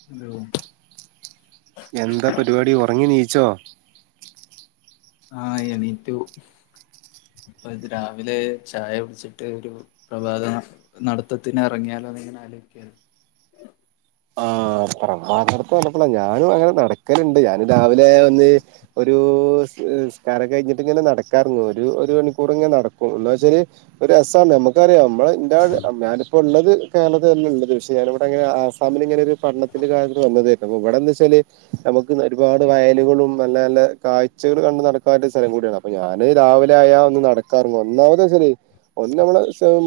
[unintelligible] എന്താ പരിപാടി ഉറങ്ങിന്നീച്ചോ ആഹ് എണീറ്റു അപ്പൊ ഇത് രാവിലെ ചായ കുടിച്ചിട്ട് ഒരു പ്രഭാതം നടത്തത്തിന് ഇറങ്ങിയാലോ എന്നിങ്ങനെ ആലോചിക്ക ആഹ് പ്രഭാത നടത്തം നടക്കണം ഞാനും അങ്ങനെ നടക്കലുണ്ട് ഞാനും രാവിലെ വന്ന് ഒരു നിസ് നിസ്കാരം കഴിഞ്ഞിട്ട് ഇങ്ങനെ നടക്കാരുന്നു ഒരു ഒരു മണിക്കൂർ ഇങ്ങനെ നടക്കും എന്ന് വെച്ചാല് ഒരു രസാ നമുക്കറിയാം നമ്മളെ ഇന്റെ ഞാനിപ്പോ ഉള്ളത് കേരളത്തിതന്നെ ഉള്ളത് പക്ഷെ ഞാനിവിടെങ്ങനെ ആസ് ഞാനി ഇങ്ങനെ ഒരു പഠനത്തിന്റെ കാര്യത്തിന് വന്നതേരുന്നു അപ്പ ഇവിടെ എന്തെന്ന് വെച്ചാല് നമുക്ക് ഒരുപാട് വയലുകളും നല്ല നല്ല കാഴ്ചകൾ കണ്ട് നടക്കാൻ പറ്റിയ സ്ഥലം കൂടിയാണ് അപ്പൊ ഞാന് രാവിലെ ആയാ ഒന്ന് നടക്കാനിറങ്ങും എന്തന്ന് വെച്ചാല് ഒന്ന് നമ്മള്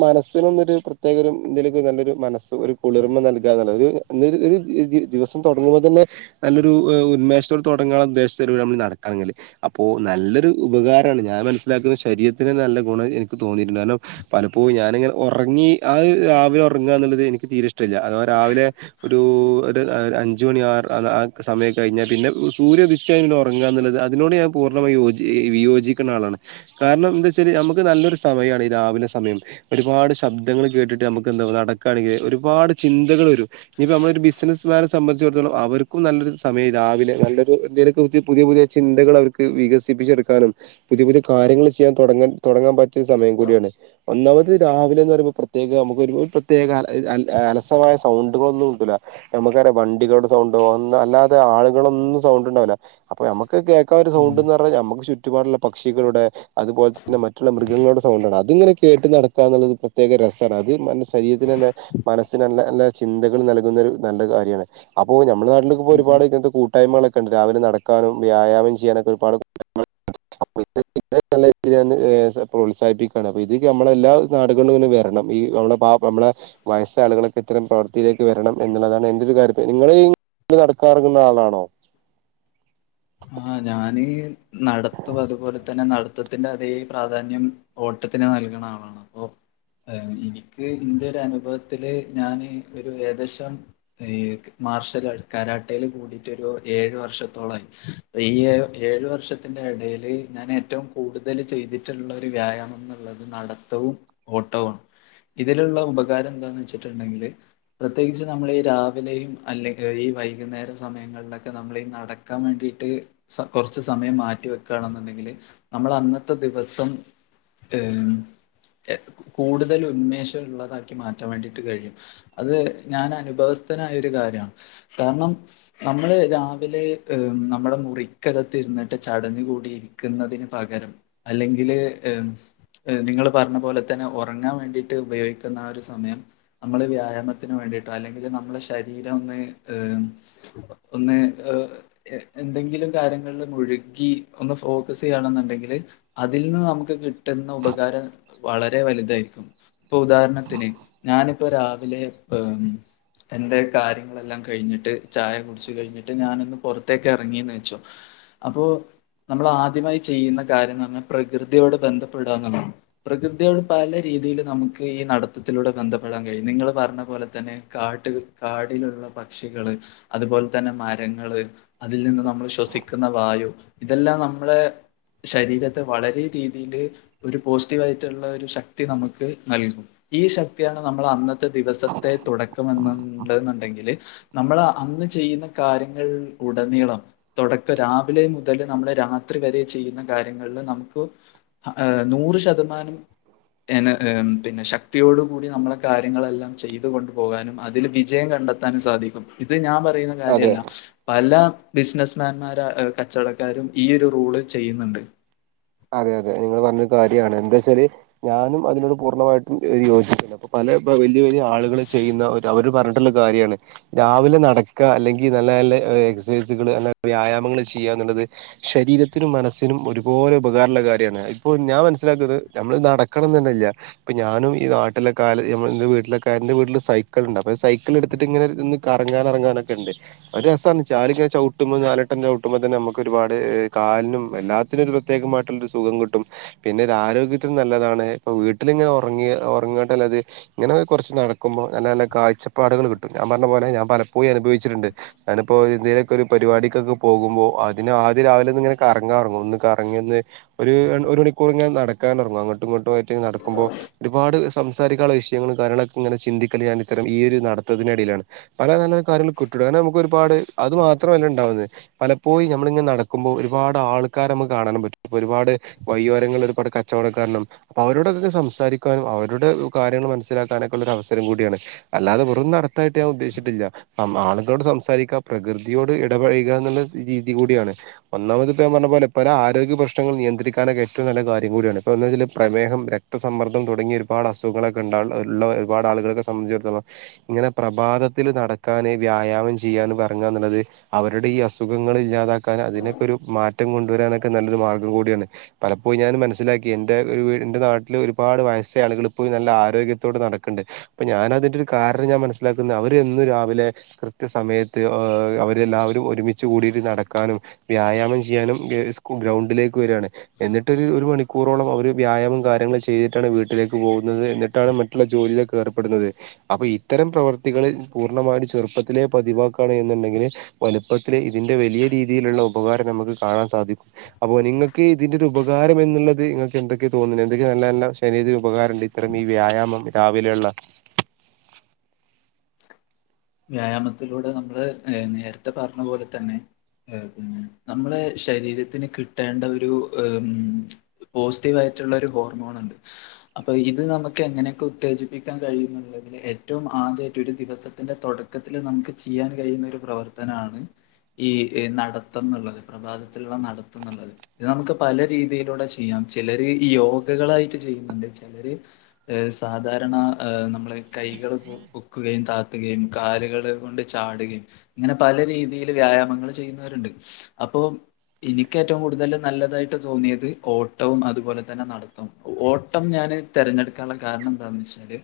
മനസ്സിനൊന്നരു പ്രത്യേക ഒരു എന്തല നല്ലൊരു മനസ് ഒരു കുളിർമ നൽകാനുള്ള ഒരു ഒരു ഒരു ദി ദിവസം തുടങ്ങുമ്പോ തന്നെ നല്ലൊരു ഉന്മേഷത്തോട് തുടങ്ങാനുള്ള ഉദ്ദേശ നമ്മള് നടക്കാനിറങ്ങല് അപ്പോ നല്ലൊരു ഉപകാരമാണ് ഞാൻ മനസ്സിലാക്കുന്ന ശരീരത്തിന് നല്ല ഗുണം എനിക്ക് തോന്നിയിട്ടുണ്ട് കാരണം പലപ്പോഴും ഞാനിങ്ങനെ ഉറങ്ങി ആഹ് രാവിലെ ഉറങ്ങുക എന്നുള്ളത് എനിക്ക് തീരെ ഇഷ്ടമല്ല അഥവാ രാവിലെ ഒരു ഒരു അഞ്ച് മണി ആറ് ആ സമയം കഴിഞ്ഞാൽ പിന്നെ സൂര്യ ഉദിച്ചതിനൽ ഉറങ്ങുക എന്നുള്ളത് അതിനോട് ഞാൻ പൂർണ്ണമായി യോജി വിയോജിക്കുന്ന ആളാണ് കാരണം എന്താ വെച്ചാല് നമുക്ക് നല്ലൊരു സമയമാണ് ഈ രാവിലെ സമയം ഒരുപാട് ശബ്ദങ്ങൾ കേട്ടിട്ട് നമുക്ക് എന്താ നടക്കുകയാണെങ്കിൽ ഒരുപാട് ചിന്തകൾ വരും ഇനിയിപ്പ നമ്മള് ഒരു ബിസിനസ്മാനെ സംബന്ധിച്ചടത്തോളം അവർക്കും നല്ലരു സമയം രാവിലെ നല്ലൊരുന്ത്യയിലൊക്കെയ പുതിയ പുതിയ ചിന്തകൾ അവർക്ക് വികസിപ്പിച്ചെടുക്കാനും പുതിയ പുതിയ കാര്യങ്ങൾ ചെയ്യാൻ തുടങ്ങൻ തുടങ്ങാൻ പറ്റ റ്റിയ സമയം കൂടിയാണ് ഒന്നാമത് ഈ രാവിലെ എന്ന് പറയുമ്പോൾ പ്രത്യേക നമുക്ക് ഒരു പ്രത്യേക അലസമായ സൗണ്ടുകളൊന്നും കിട്ടൂല നമുക്കറ വണ്ടികളുടെ സൗണ്ട് ഒന്ന് അല്ലാതെ ആളുകളൊന്നും സൗണ്ട് ഉണ്ടാവില്ല അപ്പൊ നമ്മുക്ക് കേ ക്കാ ഒരു ഉം സൗണ്ട് എന്ന് പറഞ്ഞാൽ നമുക്ക് ചുറ്റുപാടുള്ള പക്ഷികളുടെ അതുപോലെ തന്നെ മറ്റുള്ള മൃഗങ്ങളുടെ സൗണ്ടാണ് അത്ങ്ങനെ കേട്ട് നടക്കുക എന്നുള്ളത് പ്രത്യേക രസമാണ് അത് സരീരത്തിന് തന്നെ മനസ്സിന് നല്ല നല്ല ചിന്തകൾ നൽകുന്ന ഒരു നല്ല കാര്യമാണ് അപ്പോ നമ്മുടെ നാട്ടില ഇപ്പോ ഉം ഉം ഒരുപാട് ഇങ്ങനത്തെ കൂ ട്ടായ്മകളൊക്കെ ഉണ്ട് രാവിലെ നടക്കാനും വ്യായാമം ചെയ്യാനൊക്കെ ഒരുപാട് കൂട്ടായ്മകളുണ്ട് അ നല്ല ഞ പ്രോത്സാഹിപ്പിക്കുകാണ് ഇതൊക്കെ നമ്മള എല്ലാ നാടുകളിൽ വരണം ഈ നമ്മുടെ പാവ നമ്മുടെ വയസ്സാ ആളുകളൊക്കെ ഇത്തരം പ്രവ ത്തിയിലേക്ക് വരണം എന്നുള്ളതാണ് എന്റെരു കാര്യം നിങ്ങൾ നടക്കാറുള്ള ആളാണോ ആഹ് ഞാനീ നടത്തും അതുപോലെ തന്നെ നട ത്തത്തിന്റെ അതേ പ്രാധാന്യം ഓട്ടത്തിന് നൽക്ണ ആളാണ് അപ്പൊ ഏഹ് എനിക്ക് ഇന്റെ ഒരു അനുഭവത്തില് ഞാന് ഒരു ഏദേശം ഏഹ് മാർഷൽ ആയിട്ട് കരാട്ടേല് കൂടീട്ടൊരു ഏഴു വർഷത്തോളായി ഈ ഏഴു ഏഴു വർഷത്തിന്റെ എടേല് ഞാൻ ഏറ്റവും കൂടുതൽ ചെയ്തിട്ടുള്ള ഒരു വ്യായാമം എന്നുള്ളത് നട ത്തവും ഓട്ടവാണ് ഇതിലുള്ള ഉപകാരം എന്താന്ന് വെച്ചിട്ടുണ്ടെങ്കില് പ്രത്യേകിച്ച് നമ്മള് ഈ രാവിലെയും അല്ലെങ്ക ഈ വൈകുന്നേര സമയ ങ്ങളിലൊക്കെ നമ്മളീ നടക്കാൻ വേണ്ടിയിട്ട് കൊറച്ചു സമയം മാറ്റി വെക്കുകയാണെന്നുണ്ടെങ്കില് നമ്മളെ അന്നത്തെ ദിവസം ഏഹ് കൂടുതൽ ഉന്മേഷംള്ളതാക്കി മാറ്റാൻ വേണ്ടിയിട്ട് കഴിയും അത് ഞാൻ അനുഭവസ്ഥനായ ഒരു കാര്യമാണ് കാരണം നമ്മള് രാവിലെ നമ്മളെ മുറി മുറിക്കകത്തിരുന്നിട്ട് ചടഞ് കൂടി ഇരിക്കുന്നതിന് പകരം അല്ലെങ്കില് നിങ്ങൾ പറഞ്ഞ പോലെ തന്നെ ഉറങ്ങാൻ വേണ്ടിട്ട് ഉപയോഗിക്കുന്ന ആ ഒരു സമയം നമ്മള് വ്യായാമത്തിന് വേണ്ടിയിട്ടോ അല്ലെങ്കില് നമ്മളുടെ ശരീരം ഒന്ന് ഏഹ് ഒന്ന് എഹ് എന്തെങ്കിലും കാര്യങ്ങളിൽ മുഴുകി ഒന്ന് ഫോക്കസ് ചെയ്യണെന്നുണ്ടെങ്കിൽ അതിൽ നിന്ന് നമുക്ക് കിട്ടുന്ന ഉപകാരം വളരെ വലുതായ്രിക്കും ഇപ്പൊ ഉദാഹരണത്തിന് ഞാനിപ്പോ രാവിലെ ഏഹ് എന്റെ കാര്യങ്ങളെല്ലാം കഴിഞ്ഞിട്ട് ചായ കുടിച്ച് കഴിഞ്ഞിട്ട് ഞാനൊന്ന് പുറത്തേക്ക് ഇറങ്ങീന്ന് വെച്ചോ അപ്പോൊ നമ്മൾ ആദ്യമായി ചെയ്യുന്ന കാര്യം പറഞ്ഞാൽ പ്രകൃതിയോട് ബന്ധപ്പെടുക എന്നാണ് പ്രകൃതിയോട് പല രീതില് നമുക്ക് ഈ നടത്തത്തിലൂടെ ബന്ധപ്പെടാൻ കഴിയും നിങ്ങൾ പറഞ്ഞ പോലെ തന്നെ കാട് കാടിലുള്ള പക്ഷികള് അതുപോലെ തന്നെ മരങ്ങള് അതിൽ നിന്ന് നമ്മൾ ശ്വസിക്കു ശ്വാസിക്കുന്ന വായു ഇതെല്ലാം നമ്മളെ ശരീരത്തെ വളരെ രീതിയില് ഒരു പോസിറ്റീവായിട്ടുള്ള ഒരു ശക്തി നമുക്ക് നൽകും ഈ ശക്തിയാണ് നമ്മൾ അന്നത്തെ ദിവസത്തെ തുടക്കമെന്ന് ണ്ടെങ്കില് നമ്മൾ അന്ന് ചെയ്യുന്ന കാര്യങ്ങൾ ഉടനീളം തുട തുടക്കം രാവിലെ മുതല് നമ്മള് രാത്രി വരെ ചെയ്യുന്ന കാര്യങ്ങളില് നമ്മുക്ക് ഏഹ് നൂറ് ശതമാനം പിന്നെ ശക്തിയോടു കൂടി നമ്മളെ കാര്യങ്ങളെല്ലാം ചെയ്തുക കൊണ്ടു പോകാനും അതിൽ വിജയം കണ്ടത്തി കണ്ടെത്താനും സാധിക്കും ഇത് ഞാൻ പറയുന്ന അതെ കാര്യല്ല പല ബിസിനസ്മാൻമാരും കച്ചവടക്കാരും ഈ യൊരു റൂള് ചെയ്യുന്നുണ്ട് അതെ അതെ നിങ്ങൾ പറഞ്ഞൊരു കാര്യമാണ് എന്താച്ചാല് ഞാനും അതിനോട് പൂർണ്ണമായിട്ടും യോജിചപ്പാണ് അപ്പൊ പല ഇപ്പൊ വലിയ വലിയ ആളുകൾ ചെയ്യുന്ന ഒരു അവര് പറഞ്ഞിട്ടുള്ള കാര്യാണ് രാവിലെ നടക്കുക അല്ലെങ്കിൽ നല്ല നല്ല എക്സൈസുകള് അല്ല വ്യായാമങ്ങൾ ചെയ്യാ എന്നുള്ളത് ശരീരത്തിനും മനസ്സിനും ഒരുപോലെ ഉപകാരള്ള കാര്യമാണ് ഇപ്പൊ ഞാൻ മനസ്സിലാക്കത് നമ്മൾ നടക്കണംന്ന്ന്നുല്ല ഇപ്പൊ ഞാനും ഈ നാട്ടിലൊക്കായാല് നമ്മൾ വീട്ടിലൊക്കൊയാല് വീട്ടിലൊരന്റെ വീട്ടില് സൈക്കിൾ ഉണ്ട് അപ്പ സൈക്കിൾ എടുത്തിട്ട് ഇങ്ങെനെരു കറങ്ങാനൻറങ്ങാനൊക്കെണ്ട് ഒരു രസാന്ന് ചാല് ചവിട്ടുമോ നാലട്ട ചട്ടുമ്പോ തന്നെ നമുക്ക് ഒരുപാട് കാലിനും എല്ലാത്തിനും ഒരു പ്രത്യേകമായിട്ടുള്ളരു സുഖം കിട്ടും പിന്നെ ഒരു ആരോഗ്യത്തിനും നല്ലതാണ് ഇപ്പൊ വീട്ടിലിങ്ങനെ ഉറങ്ങി ഉറങ്ങണ്ടല്ലത് ഇങ്ങനെ കുറച്ച് നടക്കുമ്പോൾ നല്ല നല്ല കാഴ്പ്പാടുകൾ കിട്ടും ഞാൻ പറഞ്ഞ പോലെ ഞാ പലപ്പോഴും അനുഭവിച്ചിട്ടുണ്ട് ഞാനിപ്പോ എന്തേലൊക്കെ ഒരു പരിപാടിക്കൊക്കെ പോകുമ്പോ അതിന് ആദ്യ രാവിലെന്ന ഇങ്ങനെ കറങ്ങാറങ്ങും ഒന്ന്കറങാൻ അങ്ങനെ ഒരുരണ്ട് ഒരു മണിക്കൂർ ങ്ങനെ നടക്കാനിറങ്ങും അങ്ങോട്ടും ഇങ്ങോട്ടും ആയിട്ട് നടക്കുമ്പോ ഒരുപാട് സംസാരിക്കാനുള്ള വിഷയങ്ങളും കാര്യങ്ങളൊക്കെ ങ്ങനെ ചിന്തിക്കല് ഞാൻ ഇത്തരം ഈ ഒരു നടത്തതിനെടയിലാണ് പല നല്ല കാര്ങ്ങളും കിട്ടുട്ടൊ കാരണം നമുക്ക് രു ഒരുപാട് അത് മാത്രമല്ല ഉണ്ടാവുന്നത് പലപ്പോയി നമ്മളിങ്ങനെ നടക്കുമ്പോൾ ഒരുപാട് ആൾക്കാരമക്ക് കാണാനും പറ്റും ഒരുപാട് വയിയോരങ്ങൾ ഒരുപാട് കച്ചവടക്കാരുണ്ടാവും അപ്പൊ അവരോടൊക്കെ സംസാരിക്കാനും അവരുടെ കാര്യങ്ങൾ മനസ്സിലാക്കാനൊക്കെള്ള ഒരു അവസരം കൂടിയാണ് അല്ലാതെ വെറും നടത്തായിട്ട് ഞാൻ ഉദ്ദേശിച്ചിട്ടില്ല ആ ആളുകളോട് സംസാരിക്കാം പ്രകൃതിയോട് ഇടപഴുക എന്നുള്ള രീതി കൂടിയാണ് ഒന്നാമത് പ്പോ ഞാൻ പറഞ്ഞ പോലെ പല ആരോഗ്യ പ്രശ്നങ്ങൾ നിയന്ത്രിക്കാനൊക്കെ ഏറ്റവും നല്ല കാര്യ കൂടിയാണ് ഇപ്പോ എന്താച്ചാൽ പ്രമേഹം രക്തസമ്മർദ്ദ തുടങ്ങിയൊ ഒരു ഒരുപാട് അസുഖങ്ങളൊക്കെ ഉണ്ട് ഉള്ള ഒരുപാട് ആളുകളൊക്കെ സംബന്ധിച്ചിടത്തളം ഇങ്ങനെ പ്രഭാതത്തില്ൽ നടക്കാന് വ്യായാമം ചെയ്യാന് റങ്ങ ന്നുള്ളത് അവരുടെ ഈ അസുഖങ്ങൾ ഇല്ലാതാക്കാൻ അതിനൊക്കെ ഒരു മാറ്റം കൊണ്ടുവരാനൊക്കെ നല്ലൊരു മാർഗം കൂടിയാണ് പലപ്പോഴും ഞാന് മനസ്സിലാക്കി എന്റെ ഒരു എൻന്റെ നാട്ടില് ഒരുപാട് വയസ്സ ആളുകൾ ഇപ്പോഴും നല്ല ആരോഗ്യത്തോടെ നടക്കണ്ട് ഇപ്പൊ ഞാാനതിന്റെ ഒരു കാരണം ഞാൻ മനസ്സിലാക്കുന്നു അവരെന്നും രാവിലെ കൃത്യ സമയത്ത് അവരെല്ലാവരും ഒരുമിച്ച് കൂടിയിട്ട് അവര് നടക്കാനും വ്യായാമം ചെയ്യാനും ഗ്രൗണ്ടിലേക്ക് വരണ്. എന്നിട്ട് ഒരു മണിക്കൂറോളം അവര് വ്യായാമം കാര്യങ്ങൾ ചെയ്തിട്ടാണ് വീട്ടിലേക്ക് പോകുന്നത്, എന്നിട്ടാണ് മറ്റ ജോലിയിലൊക്കെ ഏർപ്പെടുന്നത്. അപ്പൊ ഇത്തരം പ്രവർത്തികള് പൂർണ്ണമായിട്ടയും ചെറുപ്പത്തിലെ പതിവാക്കാണ് എന്നുണ്ടെങ്കില് വലുപ്പത്തില് ഇതിന്റെ വലിയ രീതിയിലുള്ള ഉപകാരം നമുക്ക് കാണാൻ സാധിക്കും. അപ്പൊ നിങ്ങൾക്ക് ഇതിന്റെരു ഉപകാരം എന്നുള്ളത് നിങ്ങൾക്ക് എന്തൊക്കെയ തോന്നുന്നു, എന്തൊക്കെയ നല്ല നല്ല ശരീര ഉപകാരണ്ട്? അത്തരം ഈ വ്യായാമം രാവിലെയുള്ള വ്യായാമത്തിലൂടെ നമ്മള് നേരത്തെ പറഞ്ഞ പോലെ തന്നെ ആഹ് പിന്നെ നമ്മളെ ശരീരത്തിന് കിട്ടേണ്ട ഒരു പോസിറ്റീവ ആയിട്ടുള്ള ഒരു ഹോർമോൺ ഉണ്ട്. അപ്പൊ ഇത് നമുക്ക് എങ്ങനെയൊക്കെ ഉത്തേജിപ്പിക്കാൻ കഴിയുന്നുള്ളതില് ഏറ്റവും ആദ്യമായിട്ട ഒരു ദിവസം ത്തിന്റെ തുടക്കത്തില്ൽ നമുക്ക് ചെയ്യാൻ കഴിയുന്ന ഒരു പ്രവർത്തനമാണ് ഈ നടത്തുന്നുുള്ളത്, പ്രഭാതത്തിലുള്ള നടത്തുന്നുള്ളത്. ഇത് നമുക്ക് പല രീതിയിലൂടെ ചെയ്യാം, ചിലര് യോഗകളായിട്ട് ചെയ്യുന്നുണ്ട് ചിലര് സാധാരണ് നമ്മെ കൈകൾ പൊക്കുകയും ത അകത്തുകയും കാലുകൾ കൊണ്ട് ചാടുകയും ഇങ്ങനെ പല രീതിയില് വ്യായാമങ്ങൾ ചെയ്യുന്നവരുണ്ട്. അപ്പൊ എനിക്ക് ഏറ്റവും കൂടുതൽ നല്ലതായിട്ട് തോന്നിയത് ഓട്ടവും, അതുപോലെ തന്നെ നടത്തവും. ഓട്ടം ഞാാന് തിരഞ്ഞെടുക്കാനുള്ള കാരണം എന്താന്ന് വെച്ചാല്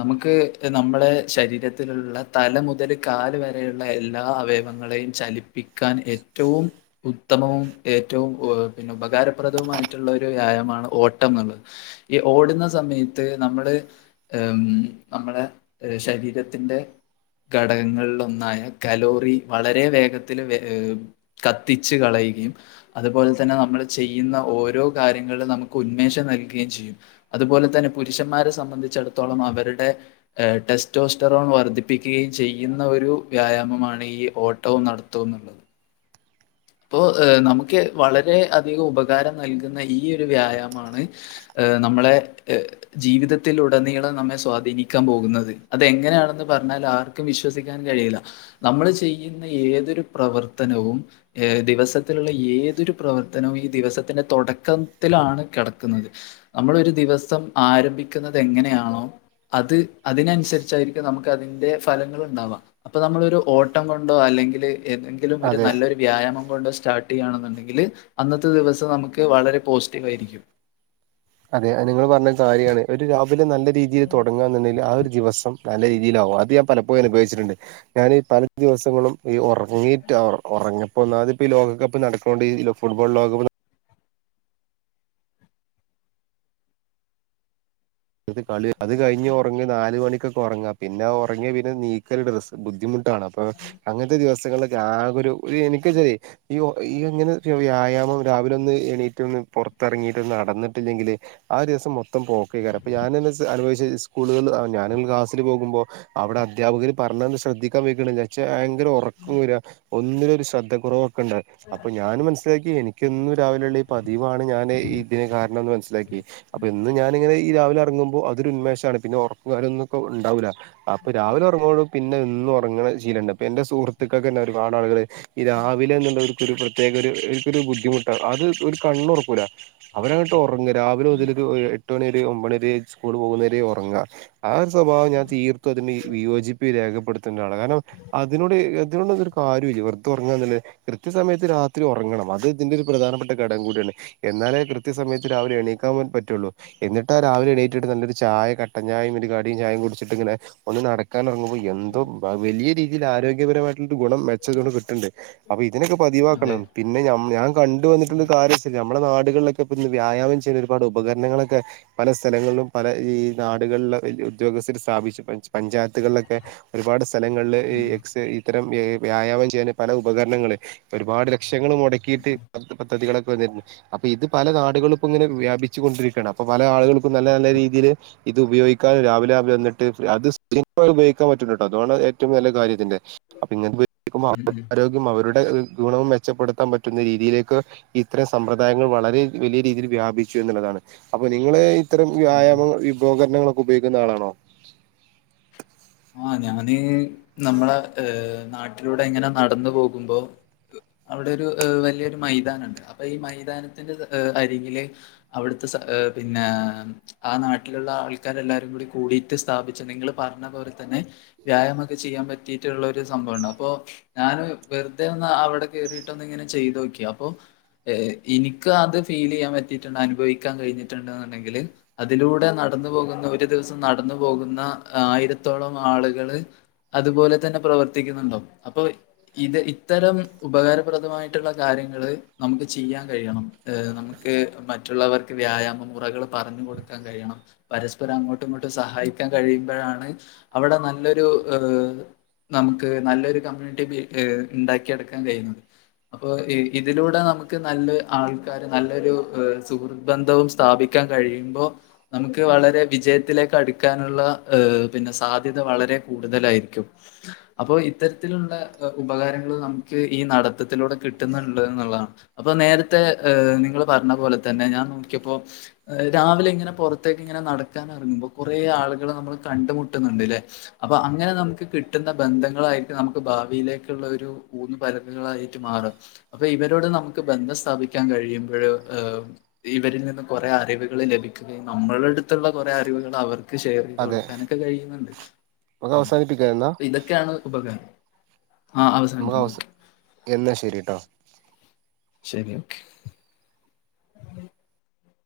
നമുക്ക് നമ്മളുടെ ശരീരത്തി ത്തിലുള്ള തല മുതൽ കാല് വരെയുള്ള എല്ലാ അവയവങ്ങളെയും ചലിപ്പിക്കാൻ ഏറ്റവും ഉത്തമവും ഏറ്റവും പിന്നെ ഉപകാരപ്രദവുമായിട്ടുള്ള ഒരു വ്യായമാണ് ഓട്ടം എന്നുള്ളത് ഈ ഓടുന്ന സമയത്ത് നമ്മള് നമ്മളെ ശരീര ത്തിന്റെ ഘടകങ്ങളിൽ ഒന്നായ കലോറി വളരെ വേഗത്തിൽ ഏ കത്തിച്ച് കളയുകയും. അതുപോലെ തന്നെ നമ്മൾ ചെയ്യുന്ന ഓരോ കാര്യങ്ങളും നമുക്ക് ഉന്മേഷം നൽകുകയും ചെയ്യും. അതുപോലെ തന്നെ പുരുഷന്മാരെ സംബന്ധിച്ചിടത്തോളം അവരുടെ ടെസ്റ്റോസ് റോൺ വർധിപ്പിക്കുകയും ചെയ്യുന്ന ഒരു വ്യായാമമാണ് ഈ ഓട്ടവും നടത്തും എന്നുള്ളത്. ഇപ്പോൊ നമുക്ക് വളരെ അധികം ഉപകാരം നൽകുന്ന ഈ ഒരു വ്യായാമമാണ് നമ്മളെ ജീവിതത്തിൽ ഉടനീളം നമ്മെ സ്വാധീനിക്കാൻ പോകുന്നത് അതെങ്ങനെയാണെന്ന് പറഞ്ഞാൽ ആർക്ക വിശ്വസിക്കാൻ കഴിയില്ല നമ്മൾ ചെയ്യുന്ന ഏതൊരു പ്രവർത്തനവും ഏ ദിവസത്തിലുള്ള ഏതൊരു പ്രവർത്തനവും ഈ ദിവസത്തിന്റെ തുടക്കത്തിലാണ് കിടക്കുന്നത് നമ്മൾ ഒരു ദിവസം ആരംഭിക്കുന്നത് എങ്ങനെയാണോ അത് അതിനനുസരിച്ചായിരിക്കും നമുക്ക് അതിന്റെ ഫലങ്ങ ഉണ്ടാവാം. അപ്പൊ നമ്മള ഒരു ഓട്ടം കൊണ്ടോ അല്ലെങ്കിൽ ഏതെങ്കിലും ഒരു അതെ നല്ലൊരു വ്യായാമം കൊണ്ട് സ്റ്റാർട്ട് ചെയ്യണെന്നുണ്ടെങ്കിൽ അന്നത്തെ ദിവസം നമുക്ക് വളരെ പോസിറ്റീവ് ആയിരിക്കും. അതെ നിങ്ങൾ പറഞ്ഞരു കാര്യാണ് ഒരു രാവിലെ നല്ല രീതിയിൽ തുടങ്ങുകന്നുണ്ടെങ്കിൽ ആഹ് ഒരു ദിവസം നല്ല രീതിയിലോ അത് ഞാൻ പലപ്പോഴും അഹ് ഉപയിച്ചിട്ടുണ്ട്. ഞാൻ പല ദിവസങ്ങളും ഈ ഉറങ്ങിയിട്ട് ഉറങ്ങിയപ്പോ ഒന്നാതിപ്പ ലോകകപ്പ് നടക്കണ്ട് ഈ ഫുട്ബോൾ ഉം. അത് കളി അത് കഴിഞ് ഉറങ്ങി നാല് മണിക്കൊക്കെ ഉറങ്ങാ, പിന്നെ ഉറങ്ങിയ പിന്നെ നീ ഒ ബുദ്ധിമുട്ടാണ് അപ്പൊ അങ്ങനത്തെ ദിവസങ്ങളിലൊക്കെ ആ ഒരു എനക്ക് ചെ ഈ ഈ എങ്ങനെ വ്യായാമം രാവിലെ ഒന്ന് എണീറ്റ ഒ പുറത്തിറങ്ങിയിട്ട് നടന്നിട്ടില്ലെങ്കില് ആ ദിവസ മൊത്തം പോക്കേ കം അപ്പൊ ഞാന അനുഭവിച്ച സ്കൂളുകൾ ഞാന ക്ലാസ്സിൽ പോകുമ്പോ അവിടെ അധ്യാപകര് പറഞ്ഞന്ന് ശ്രദ്ധിക്കാൻ വക്കണ വെച്ചാ ഭയങ്കര ഉറക്കം വരുവ ഒന്നിന ഒരു ശ്രദ്ധ കുറവ്ക്ക ഉണ്ട അപ്പൊ ഞാനും മനസ്സി മനസിലാക്കി എനിക്കൊന്നും രാവിലെള്ളേ പതിവാണ് ഞാൻ ഇതിനന് കാരണം എന്ന് മനസ്സിലാക്കി അപ്പൊ ഇന്ന് ഞാനിങ്ങനെ ഈ രാവിലെ ഇറങ്ങുമ്പോൾ അതൊരു ഉന്മേഷമാണ് പിന്നെ ഉറക്കുകാലംന്നൊക്കെ ഉണ്ടാവൂല്ല അപ്പൊ രാവിലെ ഉറങ്ങുമ്പോള് പിന്നെ എന്നും ഉറങ്ങണ ശീലുണ്ട് അപ്പൊ എന്റെ സുഹൃത്തുക്കൾക്ക തന്നെ ഒരുപാട് ആളുകള് ഈ രാവിലെ എന്നുള്ള ഒരു ഒരുപ്രത്യേകരു ബുദ്ധിമുട്ടാണ് അത് ഒരു കണ്ണുറക്കൂല അവരങ്ങോട്ട് ഉറങ്ങ രാവിലെ മുതലൊരു എട്ട് മണി വരെ ഒമ്പണി വരെ സ്കൂൾ പോകുന്നവരെ ഉറങ്ങാം ആ ഒരു സ്വഭാവം ഞാൻ തീർത്തു അതിന് വിയോജിപ്പ രേഖപ്പെടുത്തേണ്ടാണ് കാരണം അതിനോട് ഇതിനോടരു കാര്യമില്ല വെറുതെ ഉറങ്ങാന്നല്ലേ കൃത്യസമയത്ത് രാത്രി ഉറങ്ങണം അത് ഇതിന്റെ ഒരു പ്രധാനപ്പെട്ട ഘടം കൂടിയാണ് എന്നാലേ കൃത്യസമയത്ത് രാവിലെ എണീക്കാൻ പറ്റുള്ളൂ എന്നിട്ട് ആ രാവിലെ എണീറ്റെട്ട് നല്ലരു ചായ കട്ടൻ ചായയും ഒരു കടിയും ചായയും കുടിച്ചിട്ട് ഇങ്ങെ ഒന്ന് നടക്കാൻ ഇറങ്ങ അ എന്തോ വലിയ രീതിയിൽ ആരോഗ്യപരമായിട്ട ഗുണം മെച്ച ഗുണം കിട്ടുന്നുണ്ട് അപ്പൊ ഇതിനൊക്കെ അതെ പതിവാക്കണം പിന്നെ ഞ ഞാൻ കണ്ടുവന്നിട്ടുള്ളരു കാര്യവരില്ല നമ്മുടെ നാടുകളിലൊക്കെ ഇൾ ഇന്ന് വ്യായാമം ചെയ്യുന്ന ഒരുപാട് ഉപകരണങ്ങളൊക്കെ പല സ്ഥലങ്ങളിലും പല ഈ നാടുകളില ഉദ്യോഗസ്ഥർ സ്ഥാപിച്ചു പഞ്ചായത്തുകളിലൊക്കെ ഒരുപാട് സ്ഥലങ്ങളിൽ ഈ എക് ത്തരം വ്യായാമം ചെയ്യുന്ന പല ഉപകരണങ്ങള് ഒരുപാട് ലക്ഷങ്ങള് മുടക്കിയിട്ട് പദ്ധതികളൊക്കെ വന്നിരുന്നു അപ്പൊ ഇത് പല നാടുകളും ഇപ്പോ ഇങ്ങനെ വ്യാപിച്ചു കൊണ്ടിരിക്ക അപ്പൊ പല ആളുകൾക്കും നല്ല നല്ല രീതിയില് ഇത് ഉപയോഗിക്കാനും രാവിലെ രാവിലെ വന്നിട്ട് അത് ഉപോഗിക്കാൻ പറ്റുന്നു കേട്ടോ അതാണ് ഏറ്റവും നല്ല കാര്യത്തിന്റെ അപ്പൊ ഇങ്ങനുമ്പോ ഉം അവരുടെ ഉം ആരോഗ്യം അവരുടെ ഗുണവും മെച്ചപ്പെടുത്താൻ പറ്റുന്ന രീതിയിലേക്ക് ഇത്തരം സമ്പ്രദായങ്ങൾ വളരെ വലിയ രീതിയിൽ വ്യാപിച്ചു എന്നുള്ളതാണ് അപ്പൊ നിങ്ങള് ഇത്തരം വ്യായാമ ഉപകരണങ്ങളൊക്കെ ഉപയോഗിക്കുന്ന ആളാണോ ആ ഞാനീ നമ്മളെ ഏ നാട്ടിലൂടെ എങ്ങനെ നടന്നു പോകുമ്പോ അവിടെ ഒരു വലിയൊരു മൈതാനുണ്ട് അപ്പൊ ഈ മൈതാനത്തിന്റെ അരികില് അവിടുത്തെ പിന്നെ ആ നാട്ടിലുള്ള ആൾക്കർ എല്ലാരും കൂടി കൂടിട്ട് സ്ഥാപിച്ചു നിങ്ങള് പറഞ്ഞ പോല തന്നെ വ്യായാമൊക്കെ ചെയ്യാൻ പറ്റിയിട്ടുള്ള ഒരു സംഭവുണ്ട് അപ്പോ ഞാന് വെറുതെ ഒന്ന് അവിടെ കേയറിയിട്ട ഒന്ന് ഇങ്ങനെ ചെയ്തോക്കിയാ അപ്പൊ എനിക്ക് അത് ഫീൽ ചെയ്യാൻ പറ്റിയിട്ടുണ്ട് അനുഭവിക്കാൻ കഴിഞ്ഞിട്ടുണ്ട് എന്നുണ്ടെങ്കിൽ അതിലൂടെ നടന്നു പോകുന്ന ഒരു ദിവസം നടന്നു പോകുന്ന ആയിരത്തോളം ആളുകള് അതുപോലെ തന്നെ പ്രവർത്തിക്കുന്നുണ്ടോ അപ്പൊ ഇത് ഇത്തരം ഉപകാരപ്രദമായിട്ടുള്ള കാര്യങ്ങള് നമുക്ക് ചെയ്യാൻ കഴിയണം നമുക്ക് മറ്റുള്ളവർക്ക് വ്യായാമ മുറകൾ പറഞ്ഞു കൊടുക്കാൻ കഴിയണം പരസ്പരം അങ്ങോട്ടും ഇങ്ങോട്ടും സഹായിക്കാൻ കഴിയുമ്പോഴാണ് അവിടെ നല്ലൊരു ഏ നമുക്ക് നല്ലൊരു കമ്മ്യൂണിറ്റി ഉണ്ടാക്കി എടുക്കാൻ കഴിയുന്നത് അപ്പൊ ഇതിലൂടെ നമുക്ക് നല്ല ആൾക്കർ നല്ലൊരു സുഹൃത്ത്ബന്ധവും സ്ഥാപിക്കാൻ കഴിയുമ്പോ നമുക്ക് വളരെ വിജയത്തിലേക്ക് അടുക്കാനുള്ള ഹ പിന്നെ സാധ്യത വളരെ കൂടുതലായിരിക്കും അപ്പൊ ഇത്തരത്തിലുള്ള ഉപകാരങ്ങൾ നമുക്ക് ഈ നടത്തത്തിലൂടെ കിട്ടുന്നുണ്ട് എന്നുള്ളതാണ് അപ്പൊ നേരത്തെ നിങ്ങൾ പറഞ്ഞ പോലെ തന്നെ ഞാൻ നോക്കിയപ്പോ രാവിലെ ഇങ്ങനെ പുറത്തേക്ക് ഇങ്ങനെ നടക്കാൻ ഇറങ്ങുമ്പോ കുറേ ആളുകളെ നമ്മൾ കണ്ടുമുട്ടുന്നുണ്ട്ല്ലേ അപ്പൊ അങ്ങനെ നമുക്ക് കിട്ടുന്ന ബന്ധങ്ങളായിരിക്കും നമുക്ക് ഭാവിയിലേക്കുള്ള ഒരു ഊന്ന് പരക്കുകളായി ട്ട് മാറഅപ്പൊ ഇവരോട് നമുക്ക് ബന്ധം സ്ഥാപിക്കാൻ കഴിയുമ്പോഴ് ഇവരിൽ നിന്ന് കുറെേ അറിവുകൾ ലഭിക്കുകയും നമ്മള അടുത്തുള്ള കുറെ അറിവുകൾ അവർക്ക് ഷെയർ ചെയ്ത് അതെ കൊടുക്കാനൊക്കെ കഴിയുന്നുണ്ട് നമുക്ക് അവസാനിപ്പിക്കാം എന്നാ ഇതൊ ണ് ഉപകാരം ആഹ അവസാനിപ്പിക്ക എന്ന ശരീട്ടോ ശെരി ഓക്കെ